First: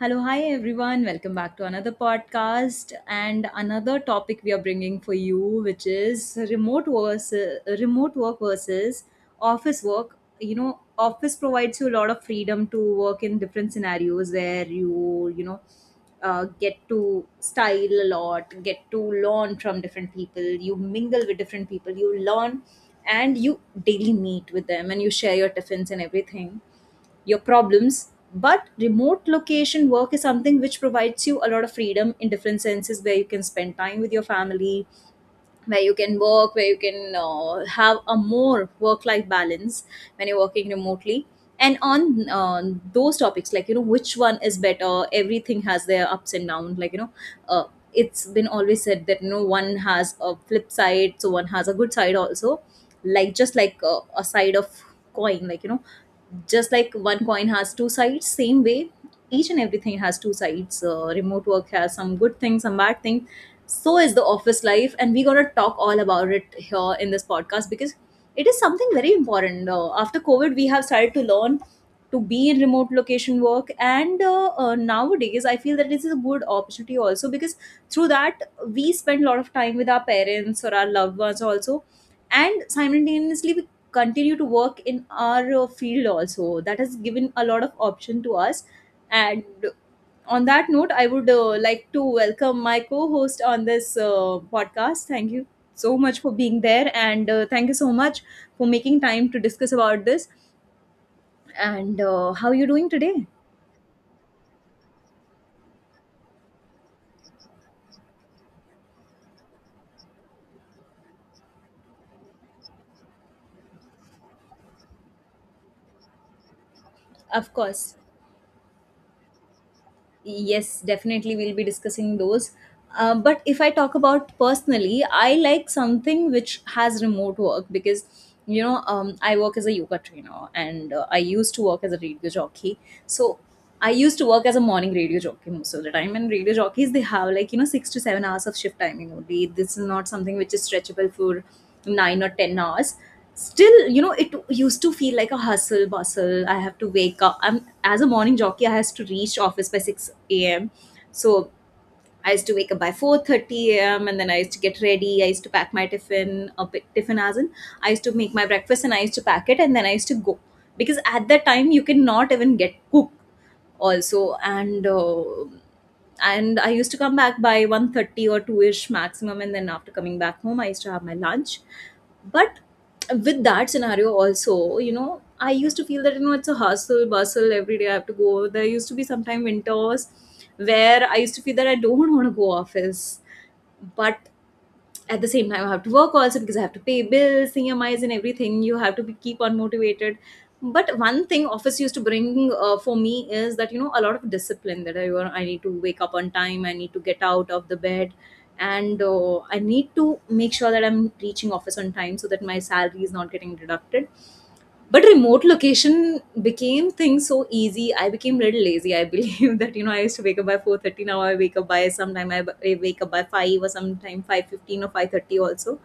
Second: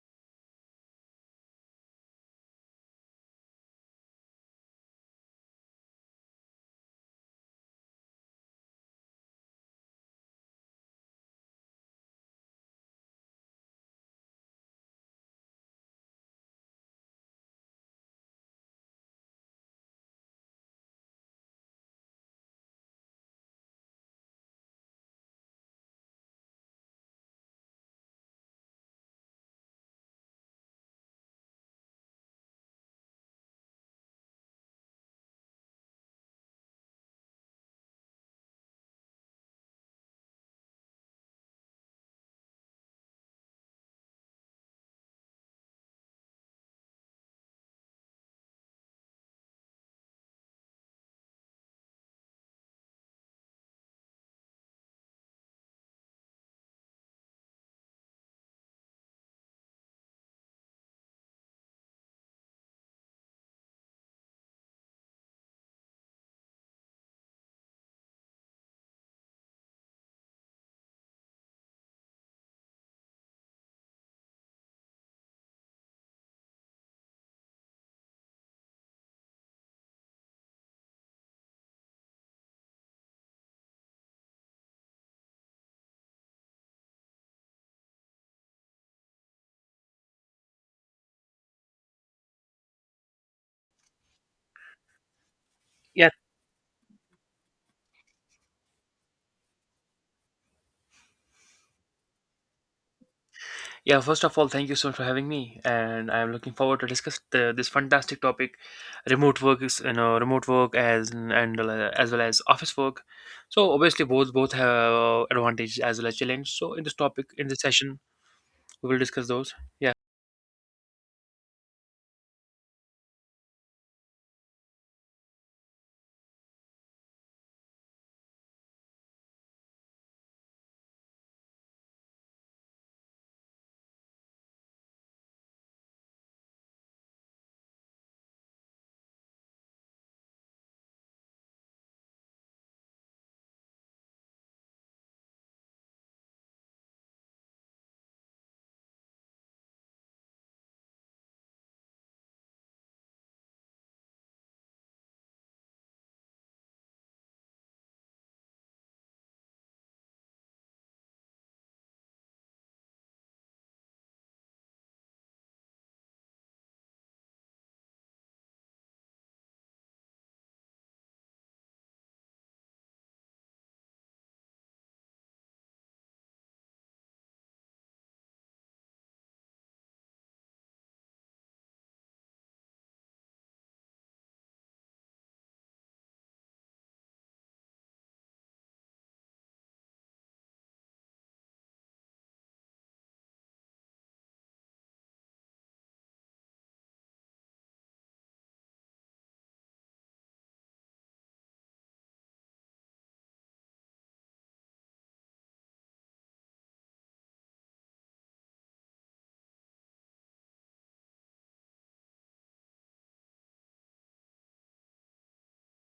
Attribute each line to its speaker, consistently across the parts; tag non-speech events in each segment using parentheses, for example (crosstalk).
Speaker 1: Hello, hi everyone. Welcome back to another podcast and another topic we are bringing for you, which is remote work versus office work. You know, office provides you a lot of freedom to work in different scenarios where you get to style a lot, get to learn from different people, you mingle with different people, you learn and you daily meet with them, and you share your tiffins and everything, your problems. But remote location work is something which provides you a lot of freedom in different senses where you can spend time with your family, where you can work, where you can have a more work life balance when you're working remotely. And on those topics, like, you know, which one is better, everything has their ups and downs. Like, you know, uh, it's been always said that, you know, one has a flip side, so one has a good side also. Like, just like a side of coin, like, you know, just like one coin has two sides, same way, each and everything has two sides. Remote work has some good things, some bad things, so is the office life, and we're going to talk all about it here in this podcast because it is something very important. After covid we have started to learn to be in remote location work, and nowadays I feel that this is a good opportunity also, because through that we spend a lot of time with our parents or our loved ones also, and simultaneously we continue to work in our field also. That has given a lot of option to us. And on that note, I would like to welcome my co host on this podcast. Thank you so
Speaker 2: Yeah,
Speaker 1: much for being there, and thank you so much for making time to discuss about this. And how are you doing today?
Speaker 2: yeah, First of all, thank you so much for having me, and I'm looking forward to discuss this fantastic topic. Remote work is remote work as in- and as well as office work. So obviously both have advantages as well as challenge. So in
Speaker 1: Of
Speaker 2: this
Speaker 1: course.
Speaker 2: session we will discuss those. Yeah,
Speaker 1: Yes, definitely we'll be discussing those. But if I talk about personally, I like something which has remote work because you know, I work as a yoga trainer and I used to work as a radio jockey. So I used to work as a morning radio jockey most of the time, and radio jockeys they have like, 6 to 7 hours of shift timing only. This is not something which is stretchable for 9 or 10 hours. Still, it used to feel like a hustle bustle. I have to wake up. I'm, as a morning jockey, I has to reach office by 6 a.m. So I used to wake up by 4:30 a.m. and then I used to get ready. I used to pack my tiffin, a bit... tiffin as in I used to make my breakfast and I used to pack it, and then I used to go, because at that time you cannot even get cooked also. And and I used to come back by 1:30 or 2ish maximum, and then after coming back home I used to have my lunch. But with that scenario also, I used to feel that, it's a hustle bustle. Every day I have to go there. Used to be sometime winters where I used to feel that I don't (laughs) want to go office. But at the same time I have to work also, because I have to pay bills, emis and everything. You have to keep on motivated. But one thing office used to bring for me is that, you know, a lot of discipline, that I need to wake up on time, I need to get out of the bed, and I need to make sure that I'm reaching office on time so that my salary is not getting deducted. But remote location became things so easy. I became little lazy, I believe. (laughs) That I used to wake up by 4:30. Now I wake up by sometime I wake up by five, or sometime 5:15 or 5:30 also,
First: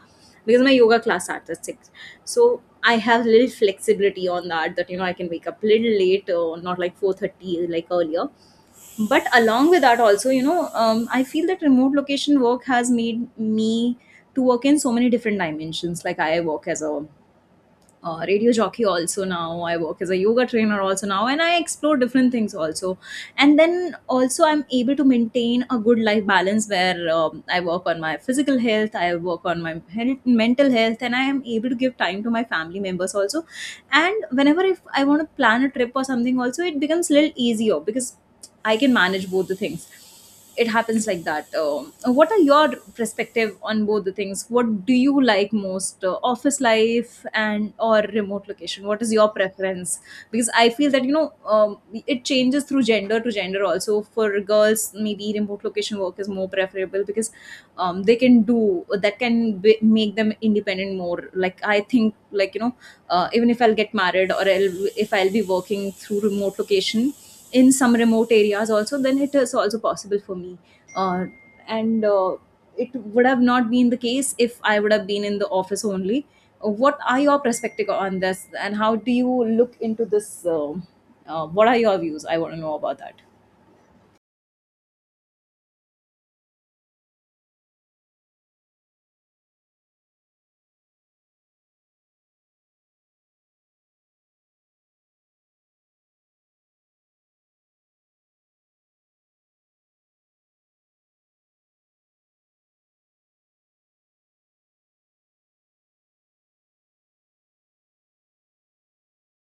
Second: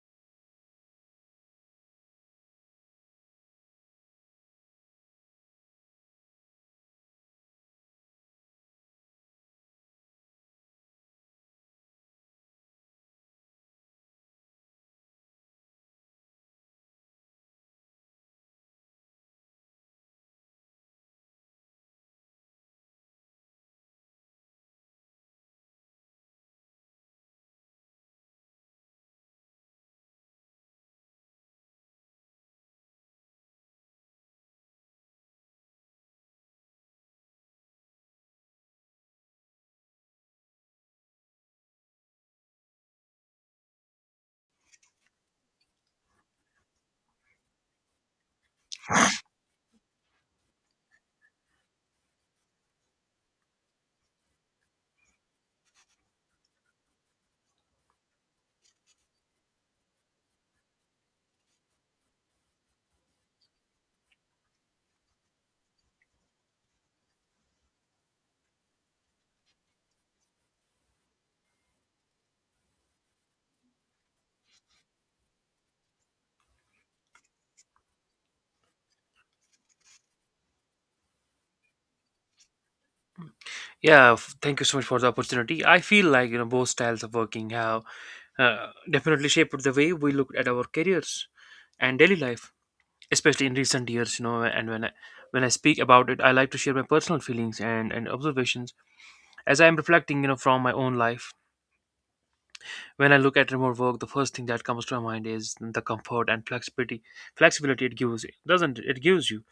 Speaker 1: because my yoga class starts at six. So I have little flexibility on that. That, you know, I can wake up little late or not like 4:30 like earlier. But along with that also, you know, I feel that remote location work has made me to work in so many different dimensions. Like I work as a radio jockey also now, I work as a yoga trainer also now, and I explore different things also. And then also I'm able to maintain a good life balance where I work on my physical health, I work on my health, mental health, and I am able to give time to my family members also. And whenever if I want to plan a trip or something also, it becomes a little easier because I can manage both the things. It happens like that. What are your perspective on both the things? What do you like most, office life and or remote location? What is your preference? Because I feel that, you know, it changes through gender to gender also. For girls, maybe remote location work is more preferable because they can do that, can make them independent more. Like I think, like you know, even if I'll get married or if I'll be working through remote location in some remote areas also, then it is also possible for me, uh, and it would have not been the case if I would have been in the office only. What are your perspective on this and how do you look into this? um what are your views? I want to know about that.
Speaker 2: Thank you so much for the opportunity. I feel like both styles of working have definitely shaped the way we look at our careers and daily life, especially in recent years. You know and when I When I speak about it, I like to share my personal feelings and observations as I am reflecting from my own life. When I look at remote work, the first thing that comes to my mind is the comfort and flexibility. Flexibility it gives doesn't It gives you.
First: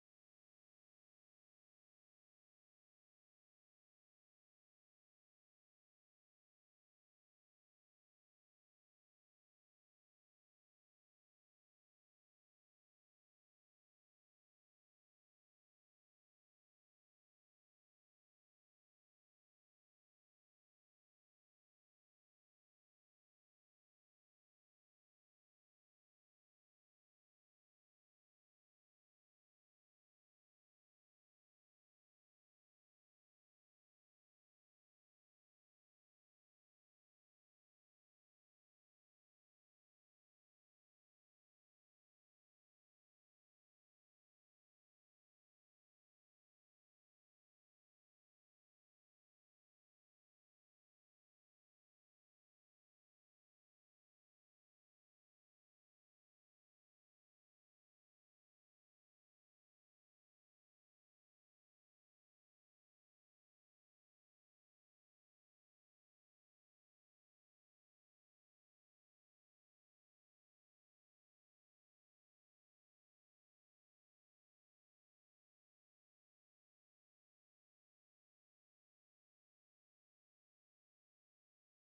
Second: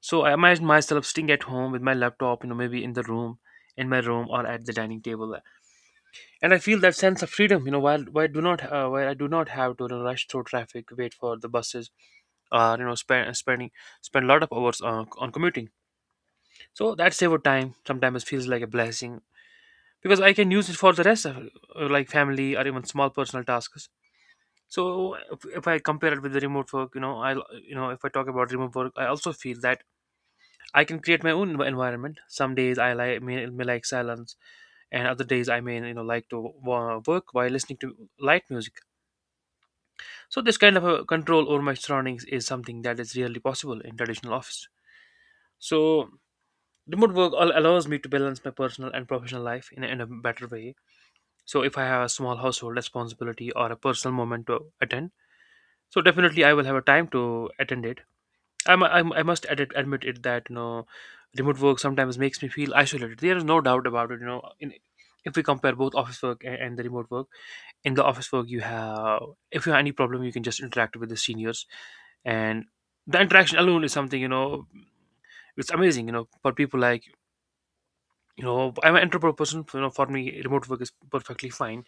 Speaker 2: So I imagine myself sitting at home with my laptop, maybe in the room in my room or at the dining table, and I feel that sense of freedom. While I do not have to, rush through traffic, wait for the buses, uh, you know spend spending spend a lot of hours on commuting. So that save of time sometimes feels like a blessing, because I can use it for the rest of like family or even small personal tasks. So if I compare it with the remote work, you know, I you know if I talk about remote work, I also feel that I can create my own environment. Some days I may, like silence, and other days I may like to work while listening to light music. So this kind of a control over my surroundings is something that is rarely possible in traditional office. So remote work allows me to balance my personal and professional life in a better way. So if I have a small household responsibility or a personal moment to attend, so definitely I will have a time to attend it. I must admit it that remote work sometimes makes me feel isolated. There is no doubt about it. If we compare both office work and the remote work, in the office work you have, if you have any problem, you can just interact with the seniors, and the interaction alone is something, it's amazing. You know, for people I'm an introvert person. You know, for me, remote work is perfectly fine.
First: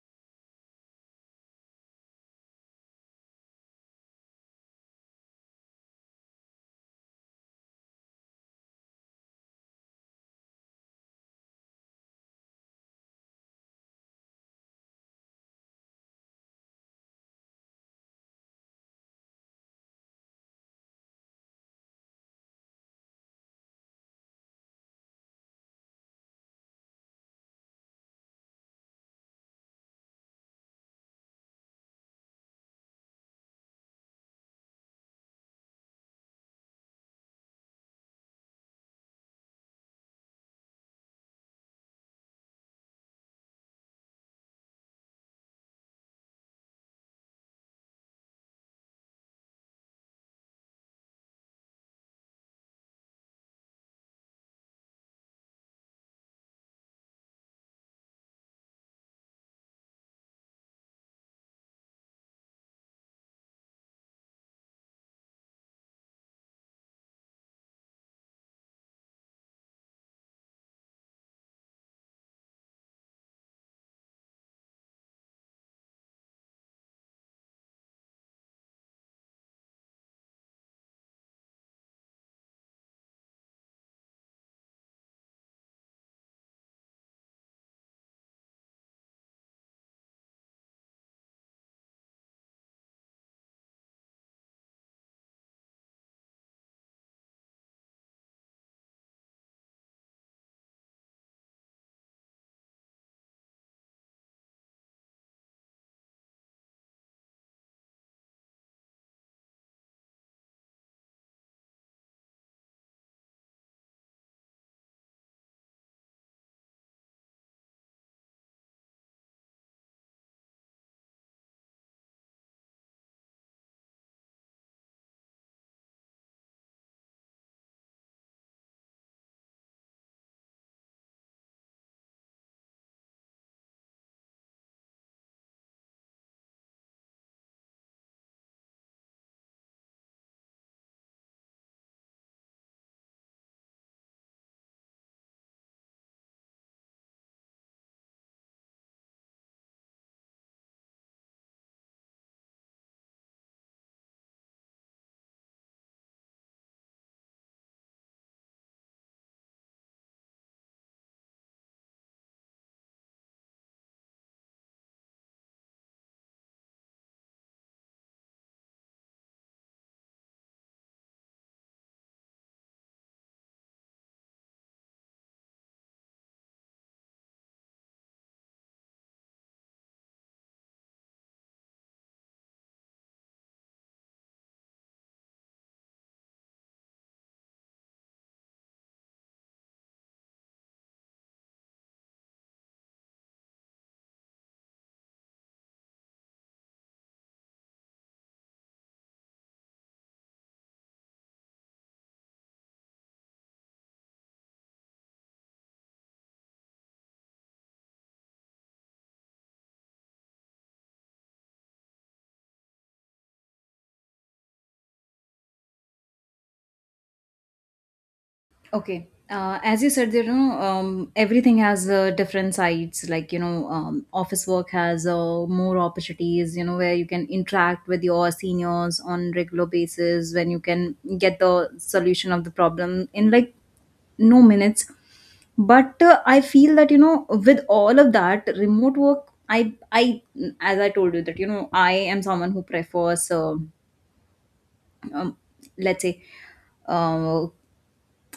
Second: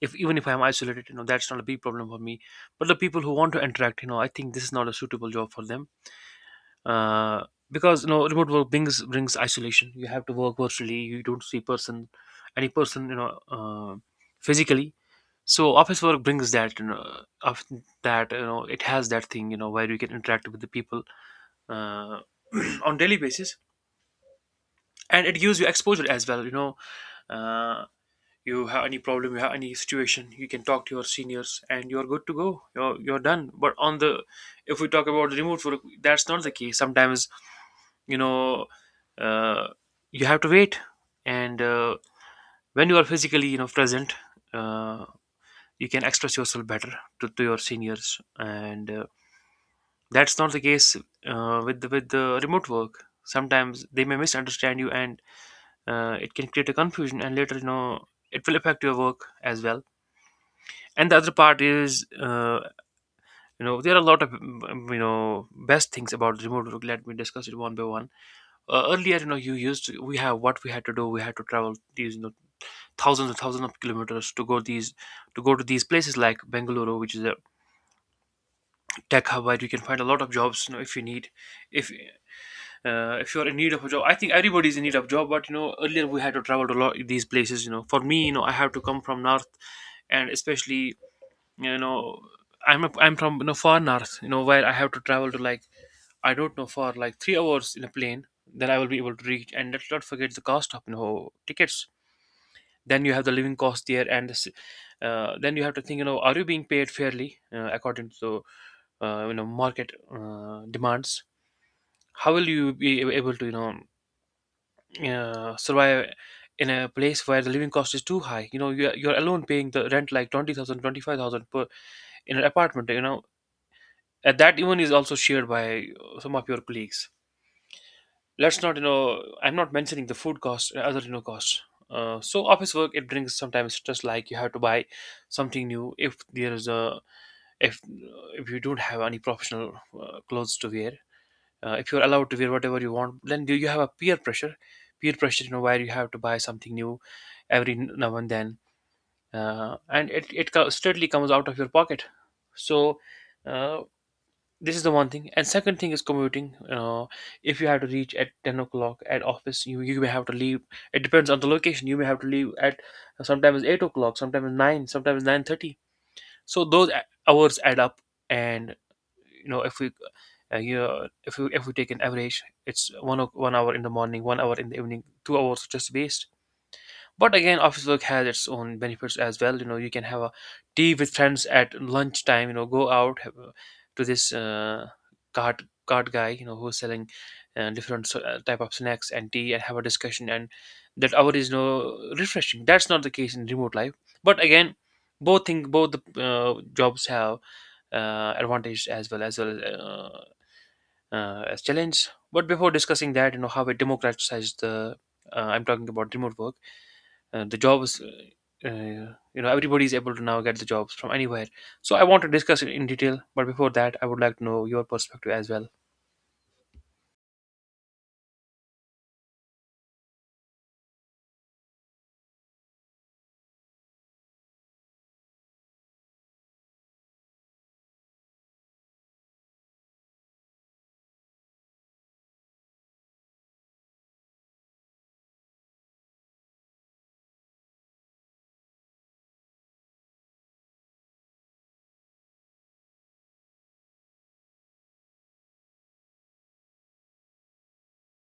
Speaker 2: If Even if I'm isolated, that's not a big problem for me. But the people who want to interact, I think this is not a suitable job for them. uh, because remote work brings isolation. You have to work virtually, you don't see person, any person, physically. So office work brings that you know of that you know it has that thing, where you can interact with the people uh, (clears throat) on daily basis, and it gives you exposure as well. Uh, you have any problem, you have any situation, you can talk to your seniors, and you're good to go. You're done. But if we talk about the remote work, that's not the case. Sometimes, you know, uh, you have to wait, and when you are physically present, uh, you can express yourself better to your seniors, and that's not the case with the remote work. Sometimes they may misunderstand you, and it can create a confusion, and later it will affect your work as well. And the other part is, there are a lot of best things about remote work. Let me discuss it one by one. Earlier, we have what we had to do, we had to travel, these you know thousands and thousands of kilometers, to go these to go to these places like Bengaluru, which is a tech hub where you can find a lot of jobs. If you need, if if you're in need of a job, I think everybody's in need of job. But earlier we had to travel to a lot these places. For me, I have to come from north. And especially, you know I'm from far north, where I have to travel to, like, I don't know, for like 3 hours in a plane, then I will be able to reach. And let's not forget the cost of tickets, then you have the living cost there. Then you have to think, are you being paid fairly, according to market demands? How will you be able to survive in a place where the living cost is too high? You're alone paying the rent like 20,000, 25,000 per, in an apartment, and that even is also shared by some of your colleagues. Let's not, I'm not mentioning the food costs and other costs. So office work, it brings sometimes stress, like you have to buy something new. If there is a, if you don't have any professional clothes to wear, if you're allowed to wear whatever you want, then do you have a peer pressure, where you have to buy something new every now and then, and it steadily comes out of your pocket. so uh, this is the one thing, and second thing is commuting. If you have to reach at 10 o'clock at office, you may have to leave, it depends on the location, you may have to leave at sometimes 8 o'clock, sometimes 9, sometimes 9:30. So those hours add up. And you know if we you know, if we If we take an average, it's 1 hour in the morning, 1 hour in the evening, 2 hours just waste. But again, office work has its own benefits as well. You can have a tea with friends at lunchtime, go out, have, to this cart guy, who's selling different type of snacks and tea, and have a discussion, and that hour is refreshing. That's not the case in remote life. But again, both thing both the jobs have advantage as well, as challenge. But before discussing that, how it democratizes the, I'm talking about remote work, the jobs, everybody is able to now get the jobs from anywhere. So I want to discuss it in detail, but before that I would like to know your perspective as well.
Speaker 1: Okay. As you said, you know, everything has different sides. Like, you know, office work has more opportunities, you know, where you can interact with your seniors on regular basis, when you can get the solution of the problem in like no minutes. But I feel that, you know, with all of that, remote work, as I told you that, you know, I am someone who prefers, um, let's say, uh,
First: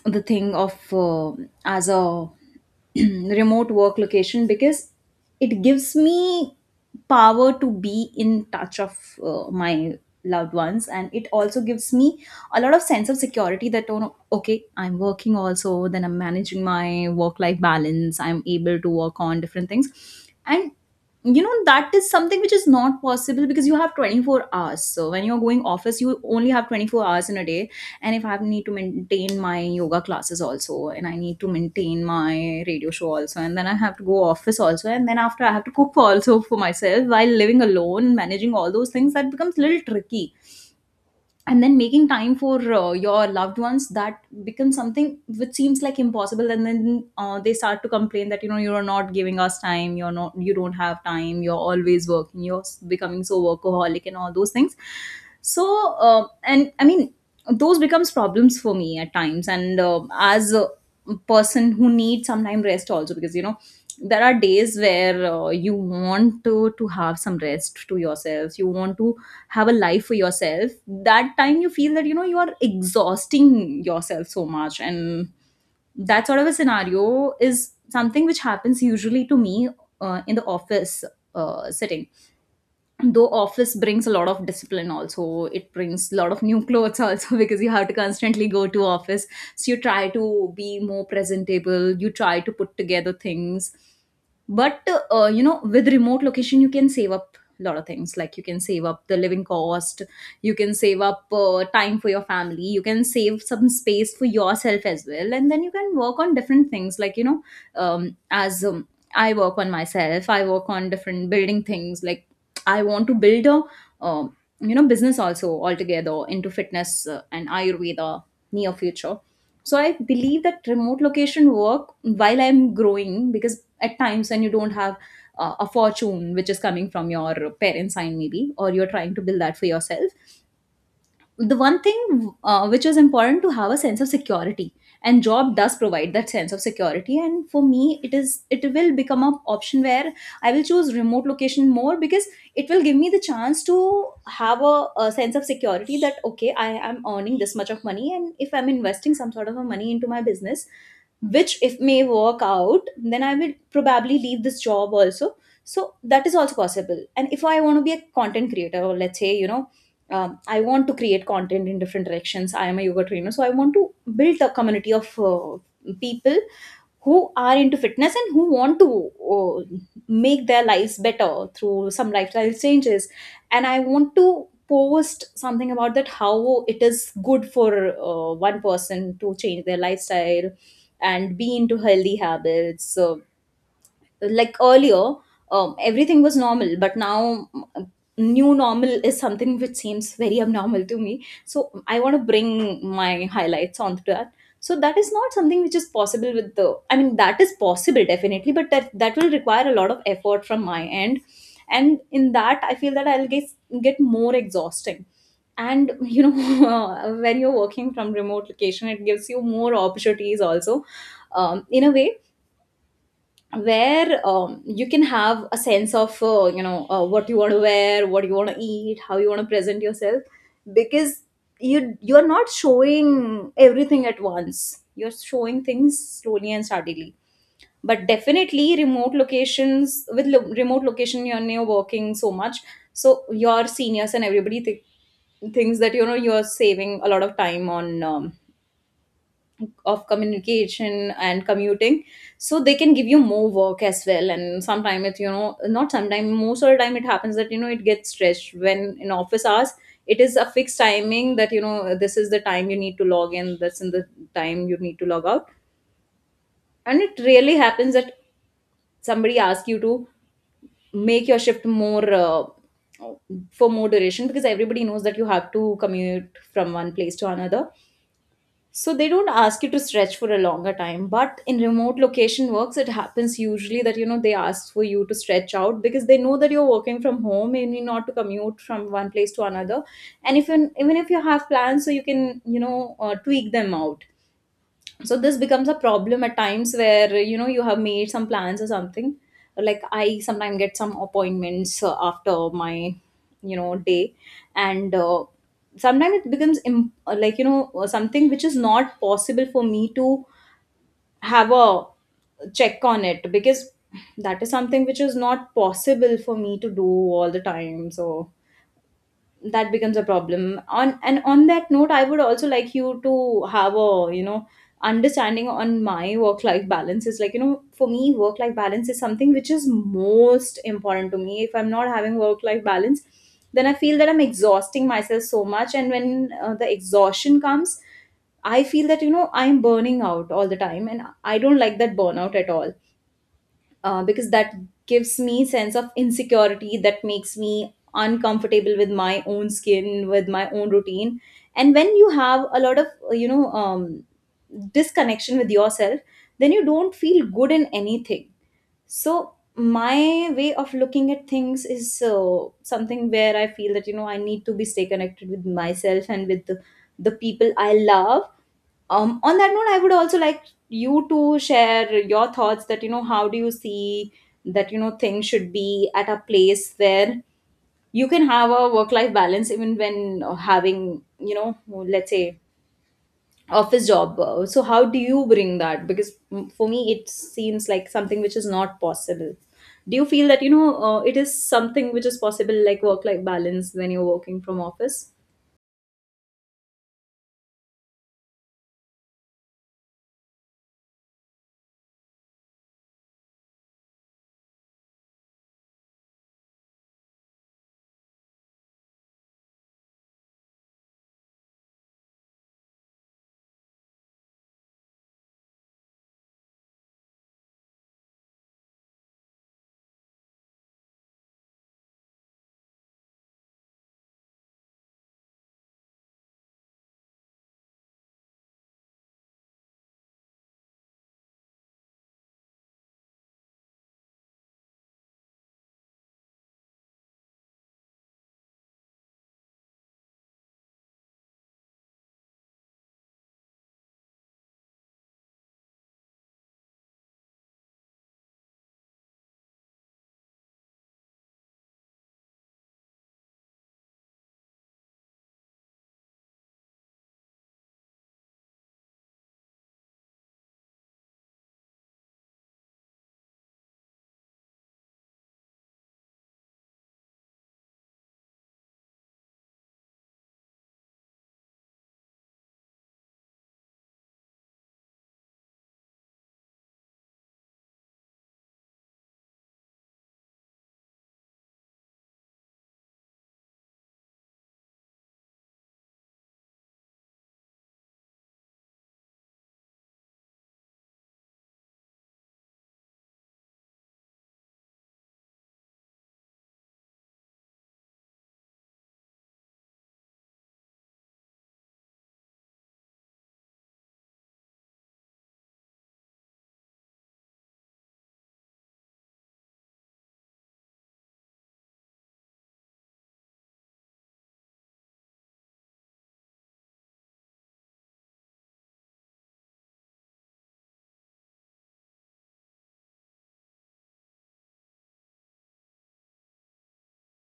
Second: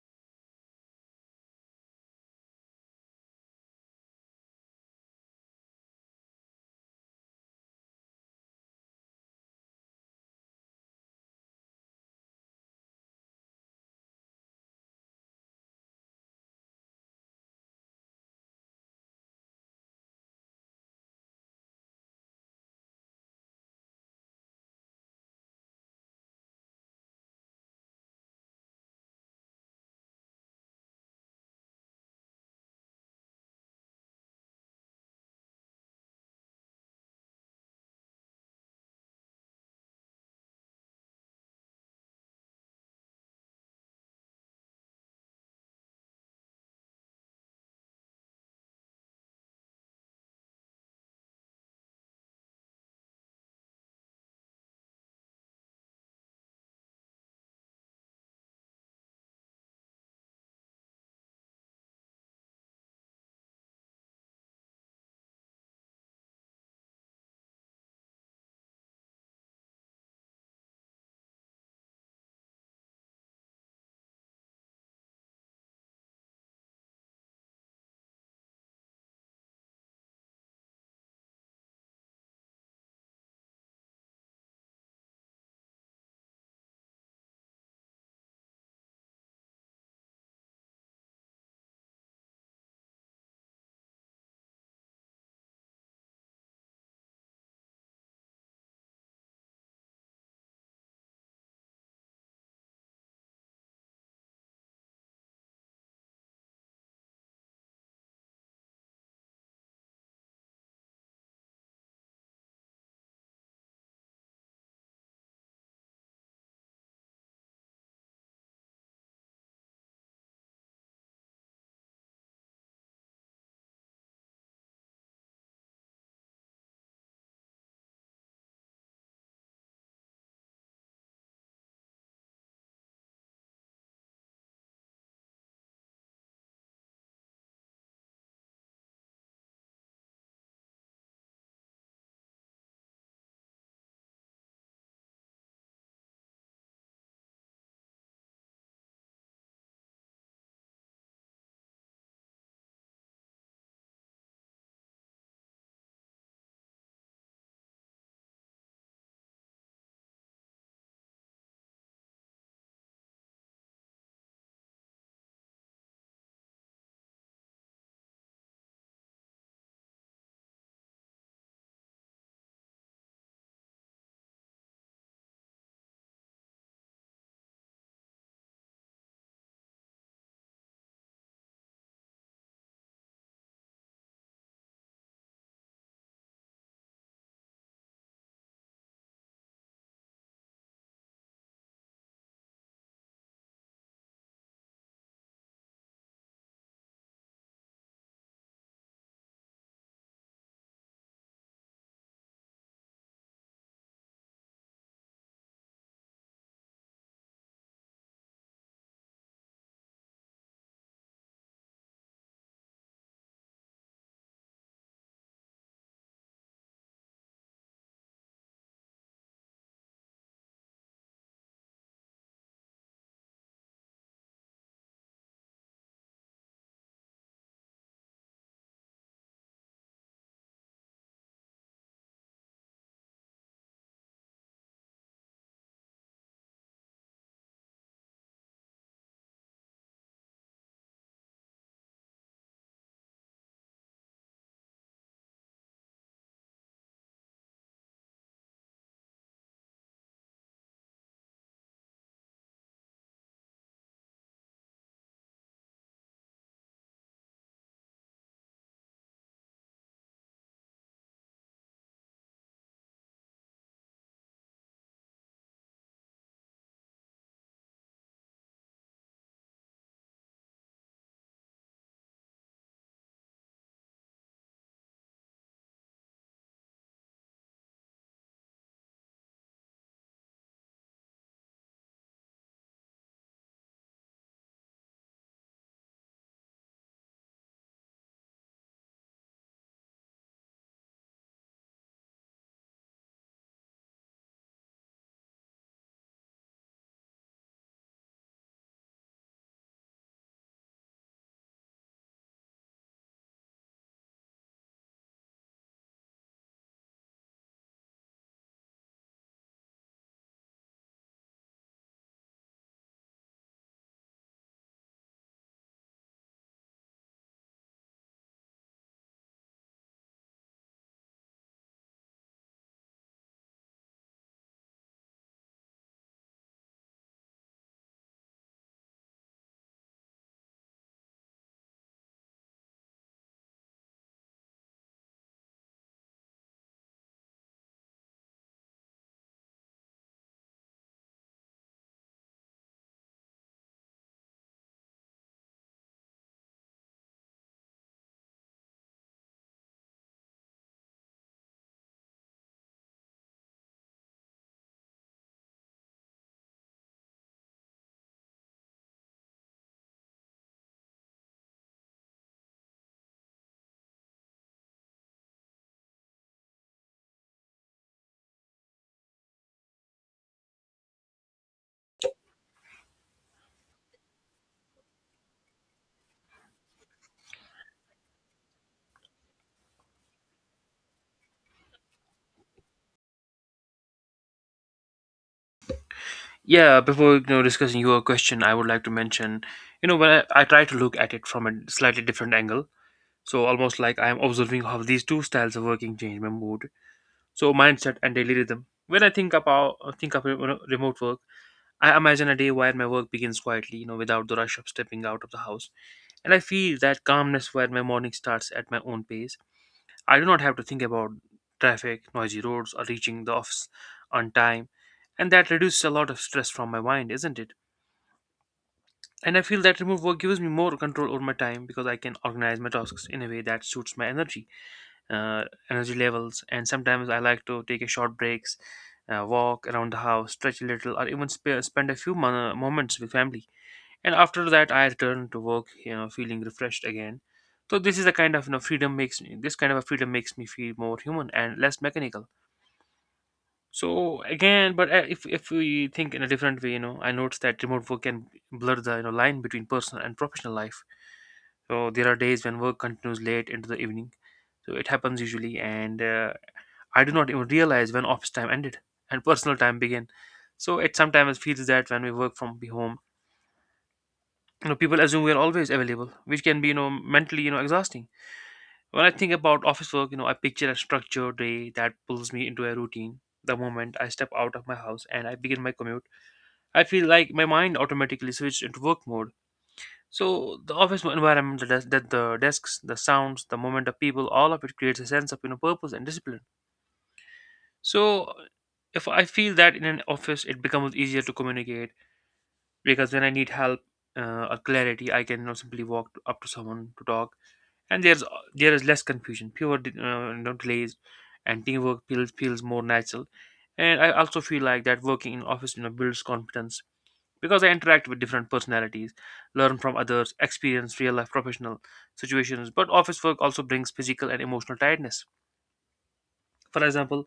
Speaker 1: the thing of as a (clears throat) remote work location, because it gives me power to be in touch of my loved ones, and it also gives me a lot of sense of security that oh, no, okay, I'm working also. Then I'm managing my work life balance, I'm able to work on different things. And, you know, that is something which is not possible, because you have 24 hours. So when you're going office you only have 24 hours in a day. And if I need to maintain my yoga classes also, and I need to maintain my radio show also, and then I have to go office also, and then after I have to cook also for myself while living alone, managing all those things, that becomes a little tricky. And then making time for your loved ones, that becomes something which seems like impossible. And then they start to complain that, you know, you're not giving us time, you don't have time, you're always working, becoming so workaholic and all those things. So and I mean, those becomes problems for me at times. And as a person who needs some time rest also, because, you know, there are days where you want to have some rest to yourself, you want to have a life for yourself. That time you feel that, you know, you are exhausting yourself so much, and that sort of a scenario is something which happens usually to me in the office setting. Though office brings a lot of discipline also, it brings a lot of new clothes also, (laughs) because you have to constantly go to office, so you try to be more presentable, you try to put together things. But you know, with remote location you can save up a lot of things. Like you can save up the living cost, you can save up time for your family, you can save some space for yourself as well, and then you can work on different things, like you know, as I work on myself, I work on different building things. Like I want to build a business also altogether into fitness and Ayurveda near future. So I believe that remote location work while I'm growing, because at times when you don't have a fortune which is coming from your parents' side maybe, or you're trying to build that for yourself, the one thing which was important to have a sense of security, and job does provide that sense of security. And for me, it will become an option where I will choose remote location more, because it will give me the chance to have a sense of security that okay, I am earning this much of money, and if I'm investing some sort of a money into my business, which if may work out, then I will probably leave this job also. So that is also possible. And if I want to be a content creator, or let's say, you know, I want to create content in different directions, I am a yoga trainer, so I want to build a community of people who are into fitness and who want to uh, make their lives better through some lifestyle changes. And I want to post something about that, how it is good for one person to change their lifestyle and be into healthy habits. So, like earlier, everything was normal, but now, new normal is something which seems very abnormal to me, so I want to bring my highlights onto that. So that is not something which is possible with the, I mean, that is possible definitely, but that will require a lot of effort from my end. And in that I feel that I'll get more exhausting. And you know, (laughs) when you're working from remote location, it gives you more opportunities also, in a way where you can have a sense of you know, what you want to wear, what you want to eat, how you want to present yourself, because you're not showing everything at once, you're showing things slowly and steadily. But definitely remote locations with remote location, you working so much, so your seniors and everybody thinks that you know, you're saving a lot of time on of communication and commuting, so they can give you more work as well. And sometimes it, you know, not sometimes, most of the time it happens that you know, it gets stretched. When in office hours, it is a fixed timing that you know, this is the time you need to log in, that's in the time you need to log out. And it really happens that somebody asks you to make your shift more for more duration, because everybody knows that you have to commute from one place to another. So they don't ask you to stretch for a longer time. But in remote location works, it happens usually that you know, they ask for you to stretch out, because they know that you're working from home and you not to commute from one place to another. And if you, even if you have plans, so you can you know, tweak them out. So this becomes a problem at times where you know, you have made some plans or something, like I sometimes get some appointments after my, you know, day. And sometimes it becomes like you know, something which is not possible for me to have a check on it, because that is something which is not possible for me to do all the time. So that becomes a problem. On and on that note, I would also like you to have a, you know, understanding on my work life balance. Is like you know, for me work life balance is something which is most important to me. If I'm not having work life balance, then I feel that I'm exhausting myself so much, and when the exhaustion comes, I feel that you know, I'm burning out all the time, and I don't like that burnout at all. Because that gives me sense of insecurity, that makes me uncomfortable with my own skin, with my own routine. And when you have a lot of you know, disconnection with yourself, then you don't feel good in anything. So my way of looking at things is so something where I feel that you know, I need to be stay connected with myself and with the people I love. On that note, I would also like you to share your thoughts, that you know, how do you see that you know, things should be at a place where you can have a work life balance even when having you know, let's say, office job. So how do you bring that? Because, for me it seems like something which is not possible. Do you feel that you know, it is something which is possible, like work life balance when you're working from office?
Speaker 2: Yeah, before discussing your question, I would like to mention, I try to look at it from a slightly different angle. So almost like I am observing how these two styles of working change my mood, so mindset and daily rhythm. When I think of, remote work, I imagine a day where my work begins quietly, you know, without the rush of stepping out of the house. And I feel that calmness where my morning starts at my own pace. I do not have to think about traffic, noisy roads, or reaching the office on time. And that reduces a lot of stress from my mind, isn't it? And I feel that remote work gives me more control over my time, because I can organize my tasks in a way that suits my energy, uh, energy levels. And sometimes I like to take a short breaks, walk around the house, stretch a little, or even spend a few moments with family, and after that I return to work, you know, feeling refreshed again. So this is the kind of, you know, freedom makes me this kind of a freedom makes me feel more human and less mechanical. So again, but if we think in a different way, you know, I notice that remote work can blur the, you know, line between personal and professional life. So there are days when work continues late into the evening. So it happens usually, and I do not even realize when office time ended and personal time began. So it sometimes feels that when we work from the home, you know, people assume we are always available, which can be, you know, mentally, you know, exhausting. When I think about office work, you know, I picture a structured day that pulls me into a routine. The moment I step out of my house and I begin my commute, I feel like my mind automatically switches into work mode. So the office environment, that the desks, the sounds, the movement of people, all of it creates a sense of, you know, purpose and discipline. So if I feel that in an office it becomes easier to communicate, because when I need help, or clarity, I can, you know, simply walk up to someone to talk. And there is less confusion, pure no delays, and teamwork feels more natural. And I also feel like that working in office, you know, builds confidence, because I interact with different personalities, learn from others experience real life professional situations. But office work also brings physical and emotional tiredness. For example,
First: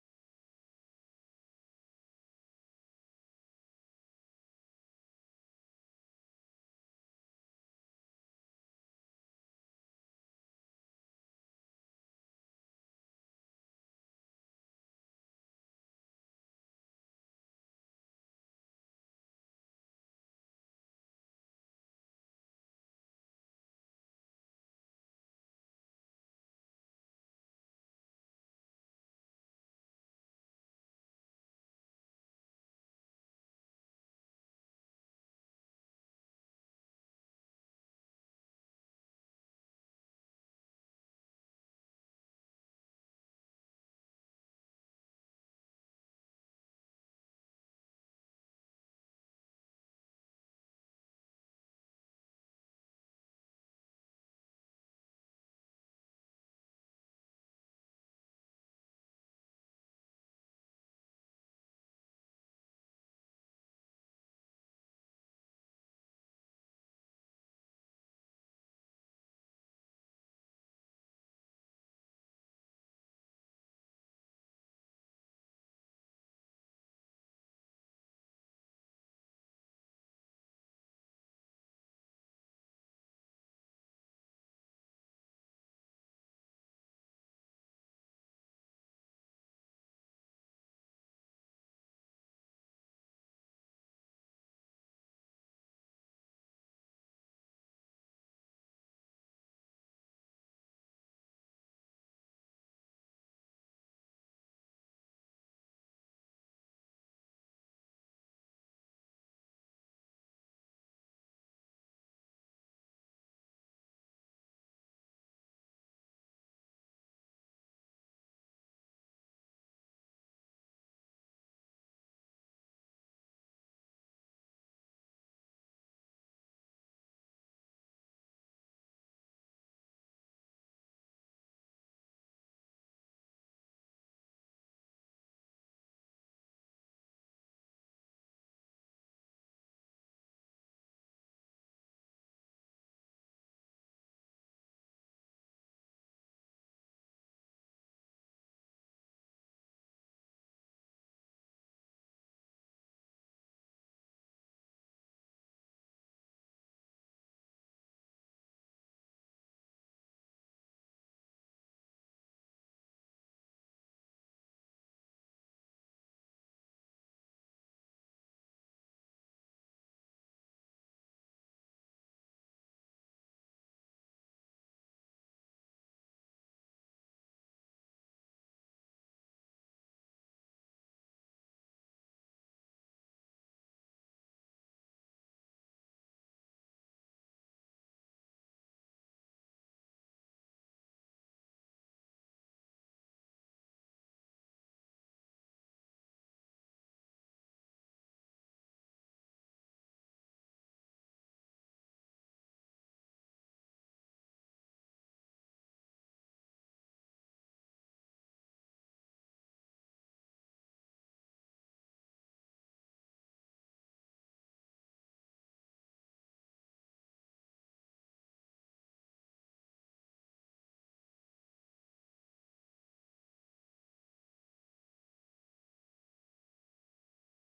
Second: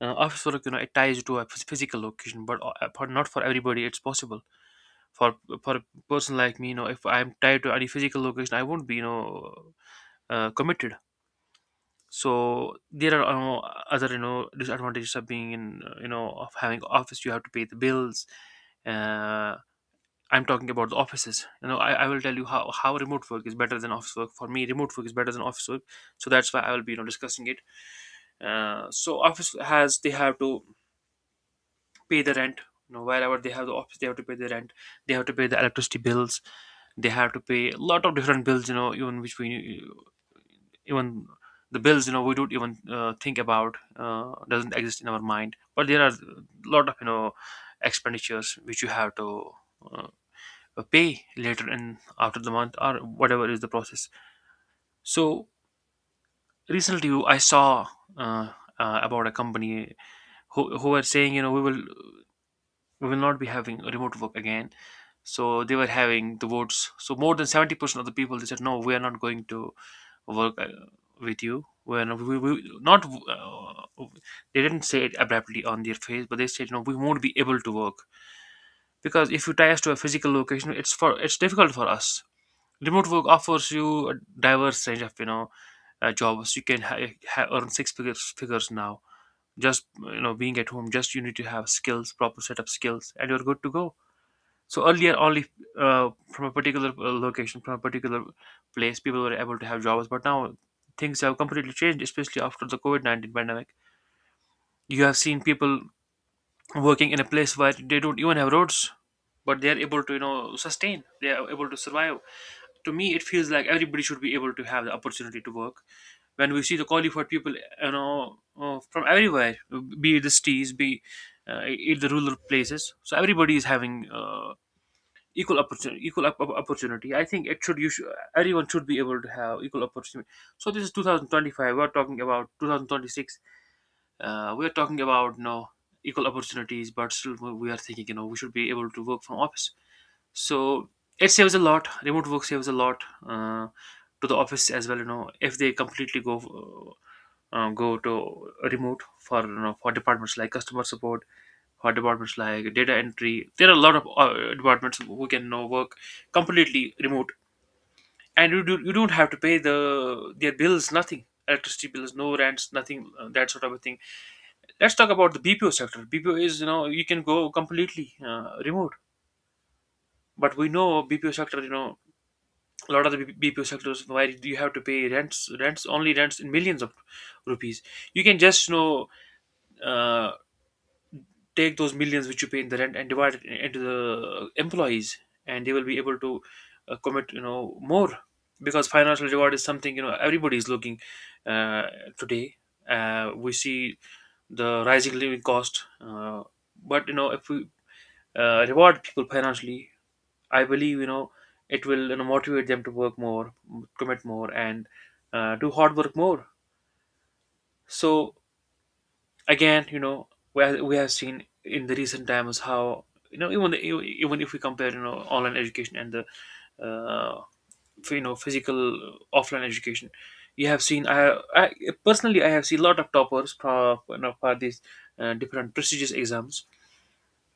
Speaker 2: office work, you know, it ties you to a physical location, but for, not for everybody it's possible. For for a person like me, you know, if I'm tied to any physical location, I won't be, you know, committed. So there are, you know, other, you know, disadvantages of being in, you know, of having office. You have to pay the bills, uh, I'm talking about the offices. You know, I will tell you how remote work is better than office work. For me, remote work is better than office work, so that's why I will be, you know, discussing it. So office has, they have to pay the rent. You know, wherever they have the office, they have to pay the rent. They have to pay the electricity bills. They have to pay a lot of different bills, you know, even which we even the bills, you know, we don't even, think about, doesn't exist in our mind. But there are a lot of, you know, expenditures which you have to, uh, pay later in after the month or whatever is the process. So recently I saw, uh, about a company who were saying, you know, we will not be having remote work again. So they were having the votes. So more than 70% of the people, they said no, we are not going to work, with you when we not, they didn't say it abruptly on their face, but they said, you know, we won't be able to work, because if you tie us to a physical location, it's difficult for us. Remote work offers you a diverse range of, you know, jobs. You can earn six figures now, just, you know, being at home. Just you need to have skills, proper set of skills, and you're good to go. So earlier, only from a particular location, from a particular place, people were able to have jobs. But now things have completely changed, especially after the COVID 19 pandemic. You have seen people working in a place where they don't even have roads, but they are able to, you know, sustain. They are able to survive. To me, it feels like everybody should be able to have the opportunity to work. When we see the qualified people, you know, from everywhere, be it the cities, be in the rural places, so everybody is having, equal opportunity equal op- op- opportunity. I think it should, everyone should be able to have equal opportunity. So this is 2025, we're talking about 2026, we're talking about no equal opportunities, but still we are thinking, you know, we should be able to work from office. So it saves a lot, remote work saves a lot, uh, to the office as well. You know, if they completely go to remote for, you know, for departments like customer support, or departments like data entry. There are a lot of, departments who can now work completely remote, and you don't have to pay the their bills, nothing, electricity bills, no rents, nothing, that sort of a thing. Let's talk about the BPO sector. BPO is, you know, you can go completely, remote, but we know BPO sector. You know, a lot of the BPO sectors where you have to pay rents, rents only rents in millions of rupees. You can just, you know, uh, take those millions which you pay in the rent and divide it into the employees, and they will be able to, commit, you know, more, because financial reward is something, you know, everybody is looking, uh, today. We see the rising living cost, but you know, if we, reward people financially, I believe, you know, it will, you know, motivate them to work more, commit more, and do hard work more. So again, you know, we have seen in the recent times how, you know, even even if we compare, you know, online education and the, uh, you know, physical, offline education, you have seen, I personally I have seen a lot of toppers for, you know, for these, different prestigious exams.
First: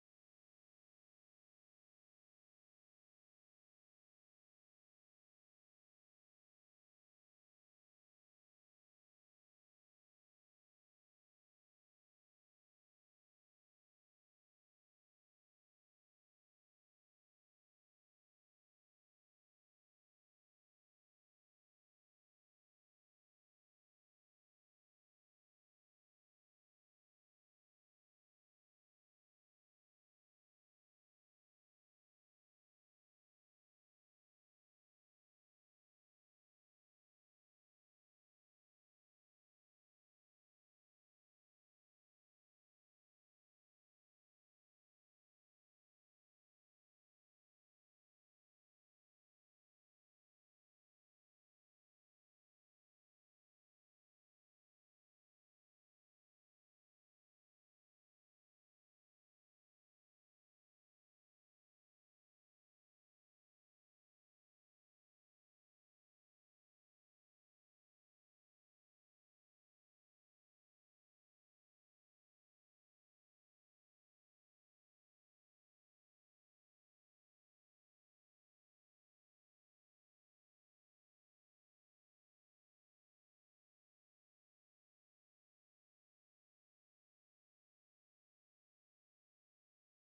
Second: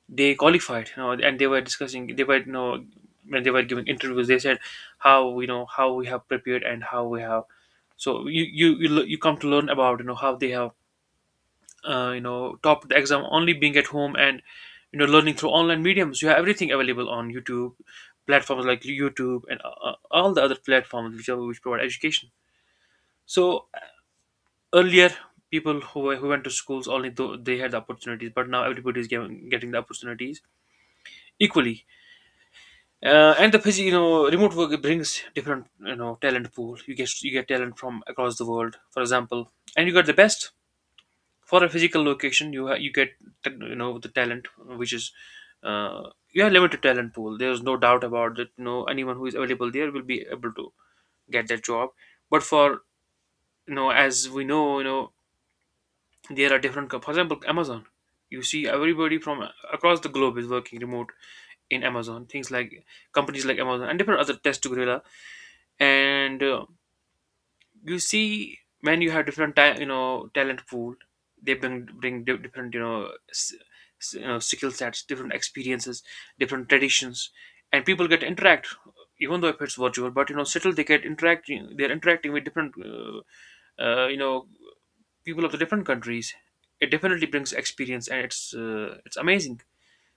Speaker 2: They qualified, you know, and they were discussing. They were, you know, when they were giving interviews, they said how, you know, how we have prepared and how we have, so you come to learn about, you know, how they have, you know, top the exam only being at home, and you know, learning through online mediums. You have everything available on YouTube, platforms like YouTube and, all the other platforms which provide education. So earlier, people who went to schools only though they had the opportunities, but now everybody is getting the opportunities equally. And the you know, remote work, it brings different, you know, talent pool. You get talent from across the world, for example, and you got the best. For a physical location, you you get, you know, the talent which is, uh, you have limited talent pool, there's no doubt about that. You know, anyone who is available there will be able to get that job. But for, you know, as we know, you know, there are different for example Amazon, you see everybody from across the globe is working remote in Amazon. Things like companies like Amazon and different other test to gorilla, and you see when you have different time you know, talent pool, they bring different, you know, you know, skill sets, different experiences, different traditions, and people get interact, even though if it's virtual, but you know, still they get interacting. They're interacting with different, you know, people of the different countries. It definitely brings experience, and it's, it's amazing.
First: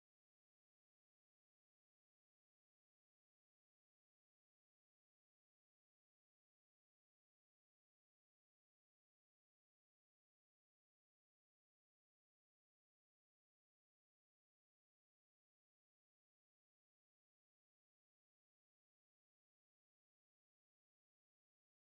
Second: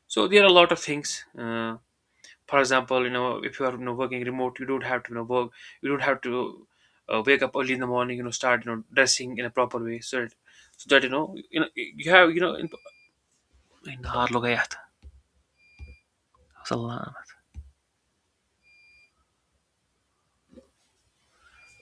Speaker 2: So there are a lot of things, for example, you know, if you are, you know, working remote, you don't have to, you don't have to wake up early in the morning, you know, start, you know, dressing in a proper way so that, you know, you know, you have, you know, in-